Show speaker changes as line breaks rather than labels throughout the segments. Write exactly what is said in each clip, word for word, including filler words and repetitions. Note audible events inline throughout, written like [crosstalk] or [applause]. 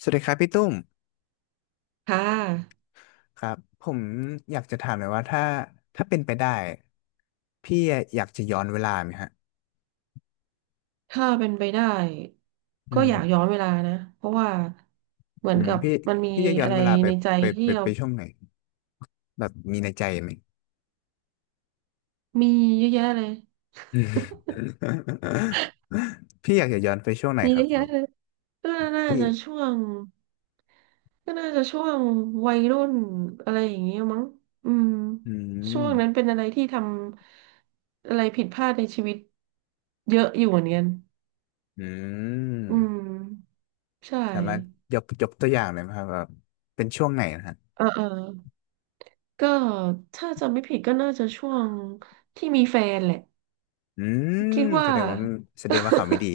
สวัสดีครับพี่ตุ้ม
ค่ะ
ครับผมอยากจะถามหน่อยว่าถ้าถ้าเป็นไปได้พี่อยากจะย้อนเวลาไหมฮะ
ถ้าเป็นไปได้
อื
ก็
ม
อยากย้อนเวลานะ เพราะว่าเหมือ
อื
น
ม
กับ
พี่
มันมี
พี่จะย้อ
อะ
น
ไร
เวลาไป
ในใจ
ไป
ที่
ไป
เรา
ไปช่วงไหนแบบมีในใจไหม
มีเยอะแยะเลย
อืม [laughs] พี่อยากจะย้อนไปช่วงไหน
มี
ค
เย
รับ
อะแยะเลยก็น่า
พี่
จะช่วงก็น่าจะช่วงวัยรุ่นอะไรอย่างเงี้ยมั้งอืม
อื
ช่วงนั้นเป็
ม
นอะไรที่ทำอะไรผิดพลาดในชีวิตเยอะอยู่เหมือนกัน
อื
อืม
ม
ใช
สามารถ
่
ยกยกตัวอย่างหน่อยไหมครับว่าเป็นช่วงไหนนะฮะ
เออเออก็ถ้าจำไม่ผิดก็น่าจะช่วงที่มีแฟนแหละ
อืม
คิด
แส
ว่า
ดงว่าแสดงว่าเขาไม่ดี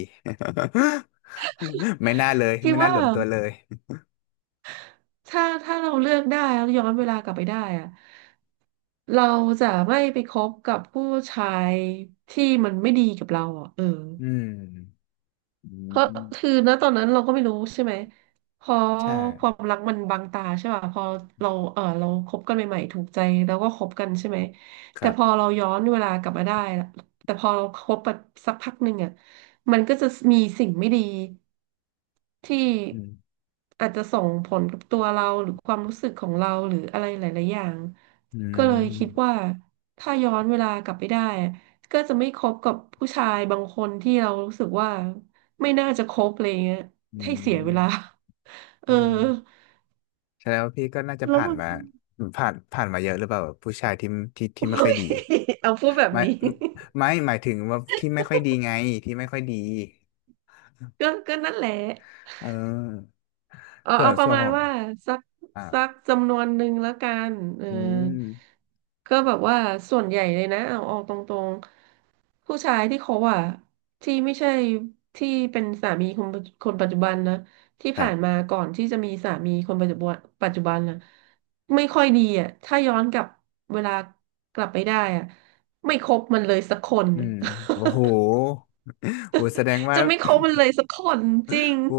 [laughs] ไม่น่าเลย
คิด
ไม่น่า
ว่า
รวมตัวเลย
ถ้าถ้าเราเลือกได้แล้วย้อนเวลากลับไปได้อะเราจะไม่ไปคบกับผู้ชายที่มันไม่ดีกับเราอ่ะเออ
อืมอื
ก็คือ
ม
ณตอนนั้นเราก็ไม่รู้ใช่ไหมพอ
ใช่
ความรักมันบังตาใช่ป่ะพอเราเออเราคบกันใหม่ๆถูกใจแล้วก็คบกันใช่ไหม
ค
แต่
รั
พอ
บ
เราย้อนเวลากลับมาได้ละแต่พอเราคบไปสักพักหนึ่งอ่ะมันก็จะมีสิ่งไม่ดีที่
อืม
อาจจะส่งผลกับตัวเราหรือความรู้สึกของเราหรืออะไรหลายๆอย่าง
อื
ก็เลยคิด
ม
ว่าถ้าย้อนเวลากลับไปได้ก็จะไม่คบกับผู้ชายบางคนที่เรารู้สึกว่า ไม่น่าจะครบอะไรเงี้ย
อื
ให้เสียเว
ม
ลาเอ
อืม
อ
แสดงว่าพี่ก็น่าจะ
แล้ว
ผ่าน
มัน
มาผ่านผ่านมาเยอะหรือเปล่าแบบผู้ชายที่ที่ที่ไม่ค่อยดี
[laughs] เอาพูดแบบ
ไม่
นี้
ไม่หมายถึงว่าที่ไม่ค่อยดีไงที่ไม่ค่อยดี
ก็ก็นั่นแหละ
เออ
เอา
ส่ว
เอา
น
ป
ส่
ระ
วน
มา
ข
ณ
อง
ว่าสัก
อ่า
สักจำนวนหนึ่งแล้วกันเออ
อืม
ก็แบบว่าส่วนใหญ่เลยนะเอาออกตรงๆผู้ชายที่เขาอะที่ไม่ใช่ที่เป็นสามีคนปัจคนปัจจุบันนะที่
ครั
ผ่าน
บ
มาก่อนที่จะมีสามีคนปัจจุบันปัจจุบันนะไม่ค่อยดีอะถ้าย้อนกลับเวลากลับไปได้อะไม่คบมันเลยสักคน
อืมโอ้โหโอ้แสดง
[laughs]
ว่า
จะไม่คบมันเลยสักคนจริง
โอ้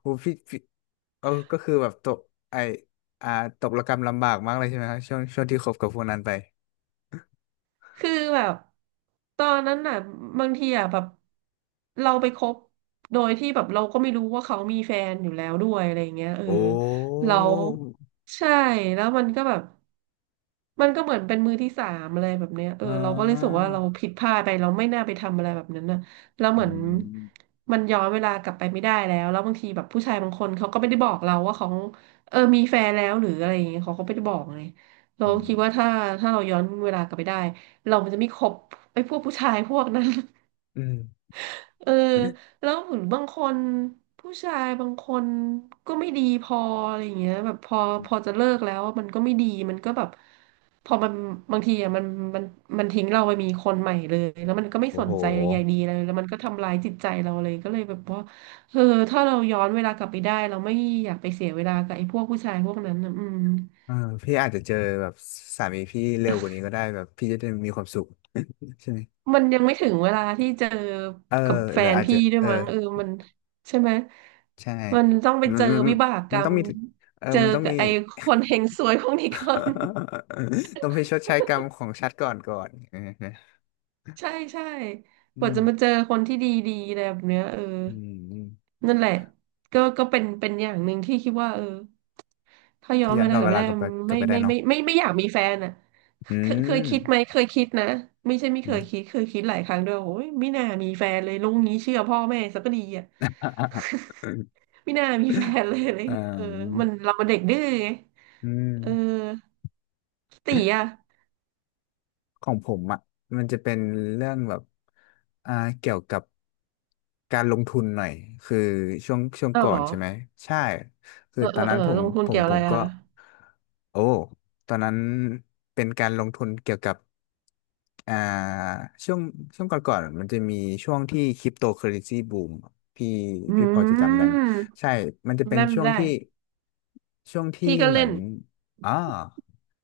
โหพี่พี่เออก็คือแบบตกไออ่าตกระกำลำบากมากเลยใช่ไหมครับช่วงช่วงที่คบกับพวกนั้นไป
คือแบบตอนนั้นน่ะบางทีอ่ะแบบเราไปคบโดยที่แบบเราก็ไม่รู้ว่าเขามีแฟนอยู่แล้วด้วยอะไรอย่างเงี้ยเออ
โอ้
เราใช่แล้วมันก็แบบ มันก็เหมือนเป็นมือที่สามอะไรแบบเนี้ยเออ
อ่
เราก็เลยรู้สึก
า
ว่าเราผิดพลาดไปเราไม่น่าไปทำอะไรแบบนั้นนะแล้วเห
อื
มือน
ม
มันย้อนเวลากลับไปไม่ได้แล้วแล้วบางทีแบบผู้ชายบางคนเขาก็ไม่ได้บอกเราว่าเขาเออมีแฟนแล้วหรืออะไรอย่างเงี้ยเขาก็ไม่ได้บอกไงเรา
อืม
คิดว่า
[laughs]
ถ้าถ้าเราย้อนเวลากลับไปได้เรามันจะไม่คบไอ้พวกผู้ชายพวกนั้น
อืม
เออแล้วเหมือนบางคนผู้ชายบางคนก็ไม่ดีพออะไรอย่างเงี้ยแบบพอพอจะเลิกแล้วมันก็ไม่ดีมันก็แบบพอมันบางทีอ่ะมันมันมันทิ้งเราไปมีคนใหม่เลยแล้วมันก็ไม่
โอ้
ส
โห
นใจใยดีเลยแล้วมันก็ทำรายจิตใจเราเลยก็เลยแบบว่าเออถ้าเราย้อนเวลากลับไปได้เราไม่อยากไปเสียเวลากับไอ้พวกผู้ชายพวกนั้นนะอืม
เออพี่อาจจะเจอแบบสามีพี่เร็วกว่านี้ก็ได้แบบพี่จะได้มีความสุขใช่ไหม
มันยังไม่ถึงเวลาที่เจอ
เออ
กับแฟ
หรือ
น
อาจจะ
พี่ด้วย
เออ
มั้งเออมันใช่ไหม
ใช่
มันต้องไป
มัน
เจอ
มัน
วิบากก
มั
ร
นต้
ร
อง
ม
มีเออ
เจอ
มันต้อง
กับ
มี
ไอ้คนเฮงซวยพวกนี้ก่อน
[laughs] ต้องไปชดใช้กรรมของชาติก่อนก่อนเออ
[laughs] ใช่ใช่ก
อื
ว่า
ม
จะมาเจอคนที่ดีๆอะไรแบบเนี้ยเออ
อืมอืม
นั่นแหละก็ก็เป็นเป็นอย่างหนึ่งที่คิดว่าเออถ้าย้
ถ้า
อน
ย้อ
เว
นก
ลา
ลับ
กลับ
เว
ไป
ลา
ได้
กลับไปกลับ
ไม่
ไปได้
ไม่
เนาะ
ไม่ไม่ไม่ไม่อยากมีแฟนอ่ะ
อื
เคยเคย
ม
คิดไหมเคยคิดนะไม่ใช่ไม่
อื
เคยคิ
ม
ดเคยคิดหลายครั้งด้วยโอ้ยไม่น่ามีแฟนเลยลุงนี้เชื่อพ่อแม่ซะก็ดีอ่ะ
[laughs]
ไม่น่ามีแฟนเลยอะไร
อ่
เงี้ยเออ
า
มันเรามันเด็กดื้อไง
อื
เออ
ม
ตีอ่ะ
ของผมอ่ะมันจะเป็นเรื่องแบบอ่าเกี่ยวกับการลงทุนหน่อยคือช่วงช่วง
เอ้า
ก่อ
เหร
น
อ
ใช่ไหมใช่คือ
เออ
ต
เอ
อ
อ
น
เอ
นั้
อ
นผม
ลงทุ
ผ
น
ม
เกี่ยว
ผ
อะไร
มก็
อ่ะ
โอ้ตอนนั้นเป็นการลงทุนเกี่ยวกับอ่าช่วงช่วงก่อนๆมันจะมีช่วงที่คริปโตเคอเรนซีบูมพี่
อื
พี่พอจะจำได้ไหม
ม
ใช่มันจะเป็น
ได้
ช่วง
ได้
ที่ช่วงที่
พี่ก็
เหมื
เล่
อน
น
อ๋อ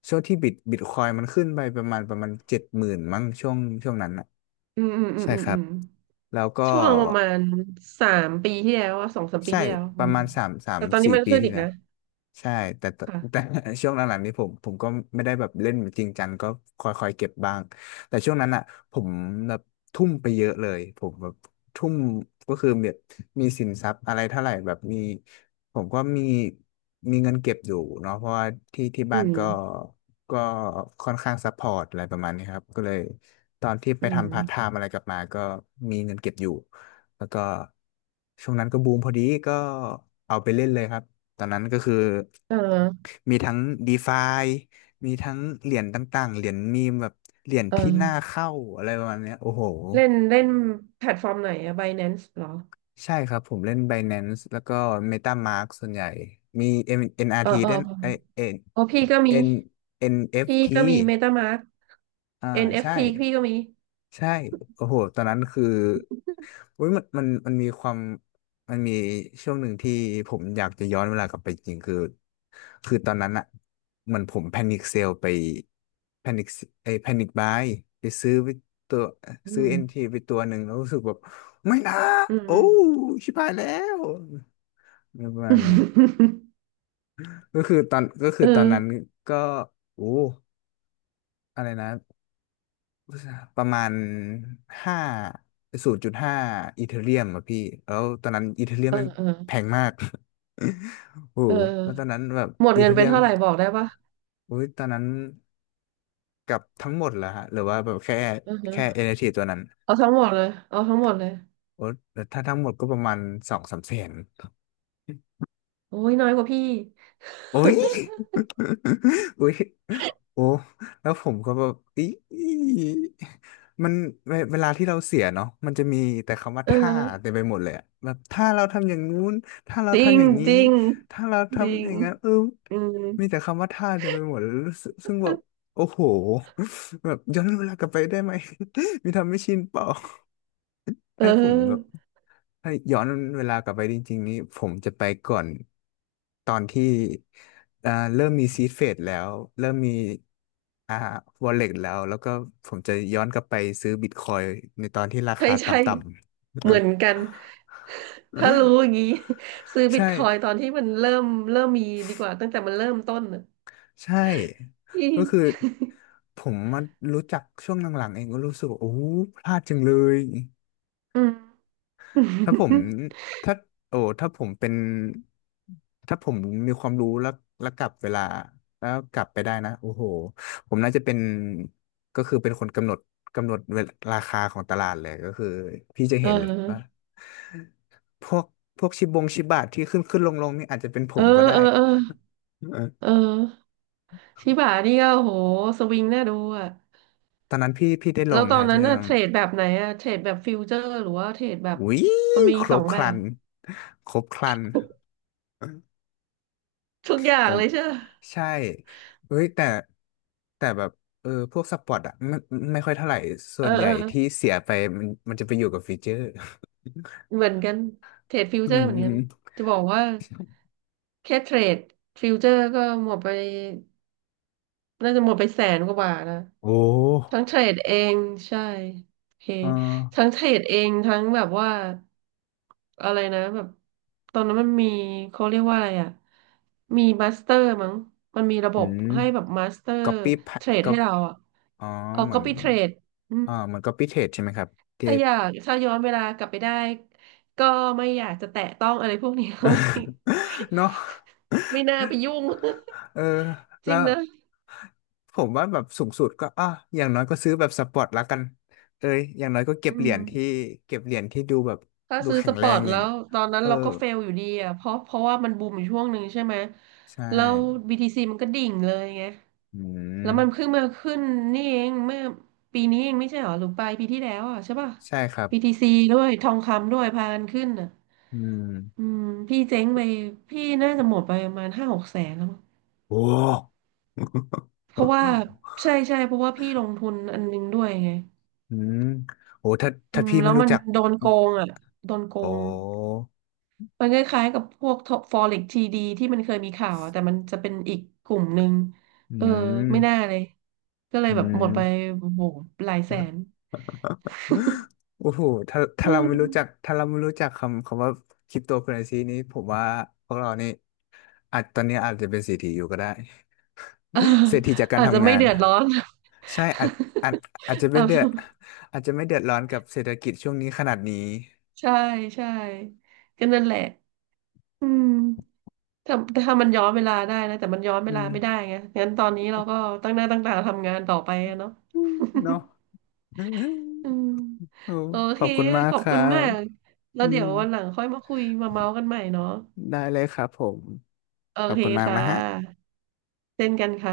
ช่วงที่บิตบิตคอยมันขึ้นไปประมาณประมาณเจ็ดหมื่นมั้งช่วงช่วงนั้นอ่ะ
อืมอืมอืม
ใช่
อืม
ครั
อื
บ
ม
แล้วก็
ช่วงประมาณสามปีที่แล้วอะสองสามปี
ใช่
ที่แล้ว
ป
อื
ระ
ม
มาณสามสาม
แต่ตอนนี้
สี่
มัน
ปี
ขึ้น
ที่
อีก
แล้ว
นะ
ใช่แต่ตแต่
ค่ะ
[laughs] ช่วงหลังๆนี้ผมผมก็ไม่ได้แบบเล่นจริงจังก็คอยๆเก็บบ้างแต่ช่วงนั้นอ่ะผมแบบทุ่มไปเยอะเลยผมแบบทุ่มก็คือแบบมีสินทรัพย์อะไรเท่าไหร่แบบมีผมก็มีมีเงินเก็บอยู่เนาะเพราะว่าที่ที่
อื
บ้าน
ม
ก็ก็ค่อนข้างซัพพอร์ตอะไรประมาณนี้ครับก็เลยตอนที่ไป
อืม
ทำพาร์ทไทม์อะไรกลับมาก็มีเงินเก็บอยู่ แล้วก็ช่วงนั้นก็บูมพอดีก็เอาไปเล่นเลยครับตอนนั้นก็คือ
เออ
มีทั้ง DeFi มีทั้งเหรียญต่างๆเหรียญมีมแบบเหรียญ
เอ
ที่น่า
อ
เข้าอะไรประมาณเนี้ยโอ้โห
เล่นเล่นแพลตฟอร์มไหนอะ ไบแนนซ์ เหรอ
ใช่ครับผมเล่น Binance แล้วก็ MetaMask ส่วนใหญ่มีเอ็มเอ็นอาร n
เออ
ที
เออ
ด้วยไอเอ็
เออพี่ก็มี
น N เอ็น เอฟ ที อนเอฟ
พี่
ที
ก็มี เมต้ามาสก์
อ่าใช่
เอ็น เอฟ ที พี่ก็มี
ใช่โอ้โหตอนนั้นคือ อุ้ยมันมันมันมีความมันมีช่วงหนึ่งที่ผมอยากจะย้อนเวลากลับไปจริงคือคือตอนนั้นอะเหมือนผมแพนิคเซลไปแพนิคไอแพนิคบายไปซื้อไปตัว
อื
ซื้อเอ็น
ม
ทีไปตัวหนึ่งแล้วรู้สึกแบบไม่นะ
อืม
โอ้ชิบหายแล้วประมาณนี้ก็คือตอนก็คือ
เออ
ตอนนั้นก็โอ้อะไรนะ ประมาณห้าศูนย์จุดห้าอีเธเรียมอะพี่แล้วตอนนั้นอีเธเรียม
เออ
แม่ง
เออ
แพงมาก [laughs] โอ้
เอ
โหแล้วตอนนั้
อ
นแบบ
หมด
อี
เงิ
เธ
นไป
เรียม
เท่าไหร่บอกได้ปะ
โอ้ยตอนนั้นกับทั้งหมดเหรอฮะหรือว่าแบบแค่
อือ
แค่
ฮะ
เอเนทีตัวนั้น
เอาทั้งหมดเลยเอาทั้งหมดเลย
โอ้แต่ถ้าทั้งหมดก็ประมาณสองสามแสน
โอ้ยน้อยกว่าพี่
โอ้ย [laughs] โอ้ยโอ้แล้วผมก็แบบอีมันเวเวลาที่เราเสียเนาะมันจะมีแต่คำว่า
เอ
ถ้าเต็ม
อ
ไปหมดเลยอะแบบถ้าเราทำอย่างนู้นถ้าเรา
จริง
ทำอย่างนี้
จริง
ถ้าเรา
จริ
ทำ
ง
อย่างนั้นเออ
อืม
มีแต่คำว่าถ้าเต็มไปหมดเลยรู้สึกซึ่งแบบโอ้โหแบบย้อนเวลากลับไปได้ไหม [laughs] มีทำไม่ชินเปล่า
เ
ให้ผมแบบ
ออ
ถ้าย้อนเวลากลับไปจริงๆนี้ผมจะไปก่อนตอนที่อ่าเริ่มมีซีดเฟดแล้วเริ่มมีอ่าวอลเล็ตแล้วแล้วก็ผมจะย้อนกลับไปซื้อบิตคอยน์ในตอนที่รา
ใช่
คาต
ใช่
่ำ
เหมือนกัน
ๆ
ถ้ารู้อย่างนี้ [laughs] ซื้อ
[laughs]
บิต
ใช่
คอยน์ตอนที่มันเริ่มเริ่มมีดีกว่าตั้งแต่มันเริ่มต้นน่ะ
ใช่
พี่
ก็คือผมมารู้จักช่วงหลังๆเองก็รู้สึกว่าโอ้พลาดจังเลย
อืม
ถ้าผม
[laughs]
ถ้าโอ้ถ้าผมเป็นถ้าผมมีความรู้แล้วแล้วกลับเวลาแล้วกลับไปได้นะโอ้โหผมน่าจะเป็นก็คือเป็นคนกำหนดกำหนดเวลาราคาของตลาดเลยก็คือพี่จะ
เอ
เห็นเลยว่า
อ
พวกพวกชิบงชิบะที่ขึ้นขึ้นลงลงนี่อาจจะเป็นผ
เออ
มก็ได้
เออ เออ
เออ
เออ ชิบะนี่ก็โหสวิงน่าดูอ่ะ
ตอนนั้นพี่พี่ได้ล
แล้ว
ง
ตอ
นะ
น
ฮะ
นั้
เรื่
น
อ
น่ะ
ง
เทรดแบบไหนอ่ะเทรดแบบฟิวเจอร์หรือว่าเทรดแบบ
อุ้ย
มันมี
คร
สอ
บ
ง
ค
แบ
รั
บ
นครบครัน
ทุกอย่า
ผ
ง
ม
เลยเชื่อ
ใช่เฮ้ยแต่แต่แบบเออพวกสปอร์ตอ่ะไม่ไม่ค่อยเท่าไหร่ส่
เอ
ว
อ
นให
เอ
ญ่
อ
ที่เสียไปมันมันจะไปอยู่กับฟีเจอร์
เหมือนกันเทรดฟิว
อื
เจอ
ม
ร์เหมือน
อื
กั
ม
นจะบอกว่าแค่เทรดฟิวเจอร์ก็หมดไป น่าจะหมดไปแสนกว่าบาทนะ
โอ้
ทั้งเทรดเองใช่โอเค
เออ
ทั้งเทรดเองทั้งแบบว่าอะไรนะแบบตอนนั้นมันมีเขาเรียกว่าอะไรอ่ะมีมาสเตอร์มั้งมันมีระบ
อื
บ
ม
ให้แบบมาสเตอร์
ก๊อปปี้
เทรด
ก็
ให้เราอ่ะ
อ๋อ
เอา
เหมื
ก็
อน
ไปเทรดอืม
อ่าเหมือนก๊อปปี้เทรดใช่ไหมครับที่
ถ้าอยากถ้าย้อนเวลากลับไปได้ก็ไม่อยากจะแตะต้องอะไรพวกนี้ [laughs] ไม่
[laughs] เนาะ
ไม่น่าไปยุ่ง
เออ
[laughs] จ
แล้
ริง
ว
นะ
ผมว่าแบบสูงสุดก็อ่ะอย่างน้อยก็ซื้อแบบสปอร์ตละกันเอ้ยอย่างน้อยก็เก็บ
อื
เหรียญที่
ม
เก็บเหรียญที่ดูแบบ
ถ้า
ดู
ซื้อ
แข็
ส
ง
ป
แร
อร์
ง
ต
อ
แล้
ย่าง
วตอนนั้น
เออ
เราก็เฟลอยู่ดีอ่ะเพราะเพราะว่ามันบูมอยู่ช่วงหนึ่งใช่ไหม
ใช่
แล้ว บี ที ซี มันก็ดิ่งเลยไง
อื
แล้
ม
วมันเพิ่งมาขึ้นนี่เองเมื่อปีนี้เองไม่ใช่เหรอหรือปลายปีที่แล้วอ่ะใช่ป่ะ
ใช่ครับ
บี ที ซี ด้วยทองคำด้วยพากันขึ้นอ่ะ
อื
อื
ม
มพี่เจ๊งไปพี่น่าจะหมดไปประมาณห้าหกแสนแล้วมั้ง
โอ้
เพราะว่า
[laughs]
ใช่ใช่เพราะว่าพี่ลงทุนอันนึงด้วยไง
อืมโอ้ถ้า
อื
ถ้า
ม
พี่
แล้
ไม่
ว
รู้
มัน
จัก
โดนโกงอ่ะโดนโก
โอ้
ง มันคล้ายๆกับพวกฟอเร็กทีดีที่มันเคยมีข่าวอะแต่มันจะเป็นอีกกลุ่มหนึ่ง
อื
เออ
ม
ไม่น่าเลยก็เลย
อื
แบบหมดไป
ม
โอ้โหหลายแสน
โอ้โหถ้าถ้า
อื
เราไม่รู้จัก
ม
ถ้าเราไม่รู้จักคำคำว่าคริปโตเคอเรนซีนี้ผมว่าพวกเรานี่อาจตอนนี้อาจจะเป็นเศรษฐีอยู่ก็ได้
เออ
[laughs] เศรษฐีจาก
[laughs]
การ
อาจจะ
ทำ
ไม่
งาน
เดือดร้อน
ใช่อาจอาจอาจจะ
[laughs] อ่
ไม่เดือดอาจจะไม่เดือดร้อนกับเศรษฐกิจช่วงนี้ขนาดนี้
ะใช่ใช่ก็นั่นแหละอืมถ้าถ้ามันย้อนเวลาได้นะแต่มันย้อนเว
อื
ลา
ม
ไม่ได้ไงงั้นตอนนี้เราก็ตั้งหน้าตั้งตาทำงานต่อไปอะเนาะ
เนาะ
[laughs] อื
[laughs]
ม
โอ้
โอ
ข
เค
อบคุณมา
ข
ก
อบ
ครั
คุณมา
บ
กแล้
อื
วเดี๋
ม
ยววันหลังค่อยมาคุยมาเมาส์กันใหม่เนาะ
ได้เลยครับผม
โอ
ขอบ
เค
คุณมาก
ค่
นะฮะ
ะเช่นกันค่ะ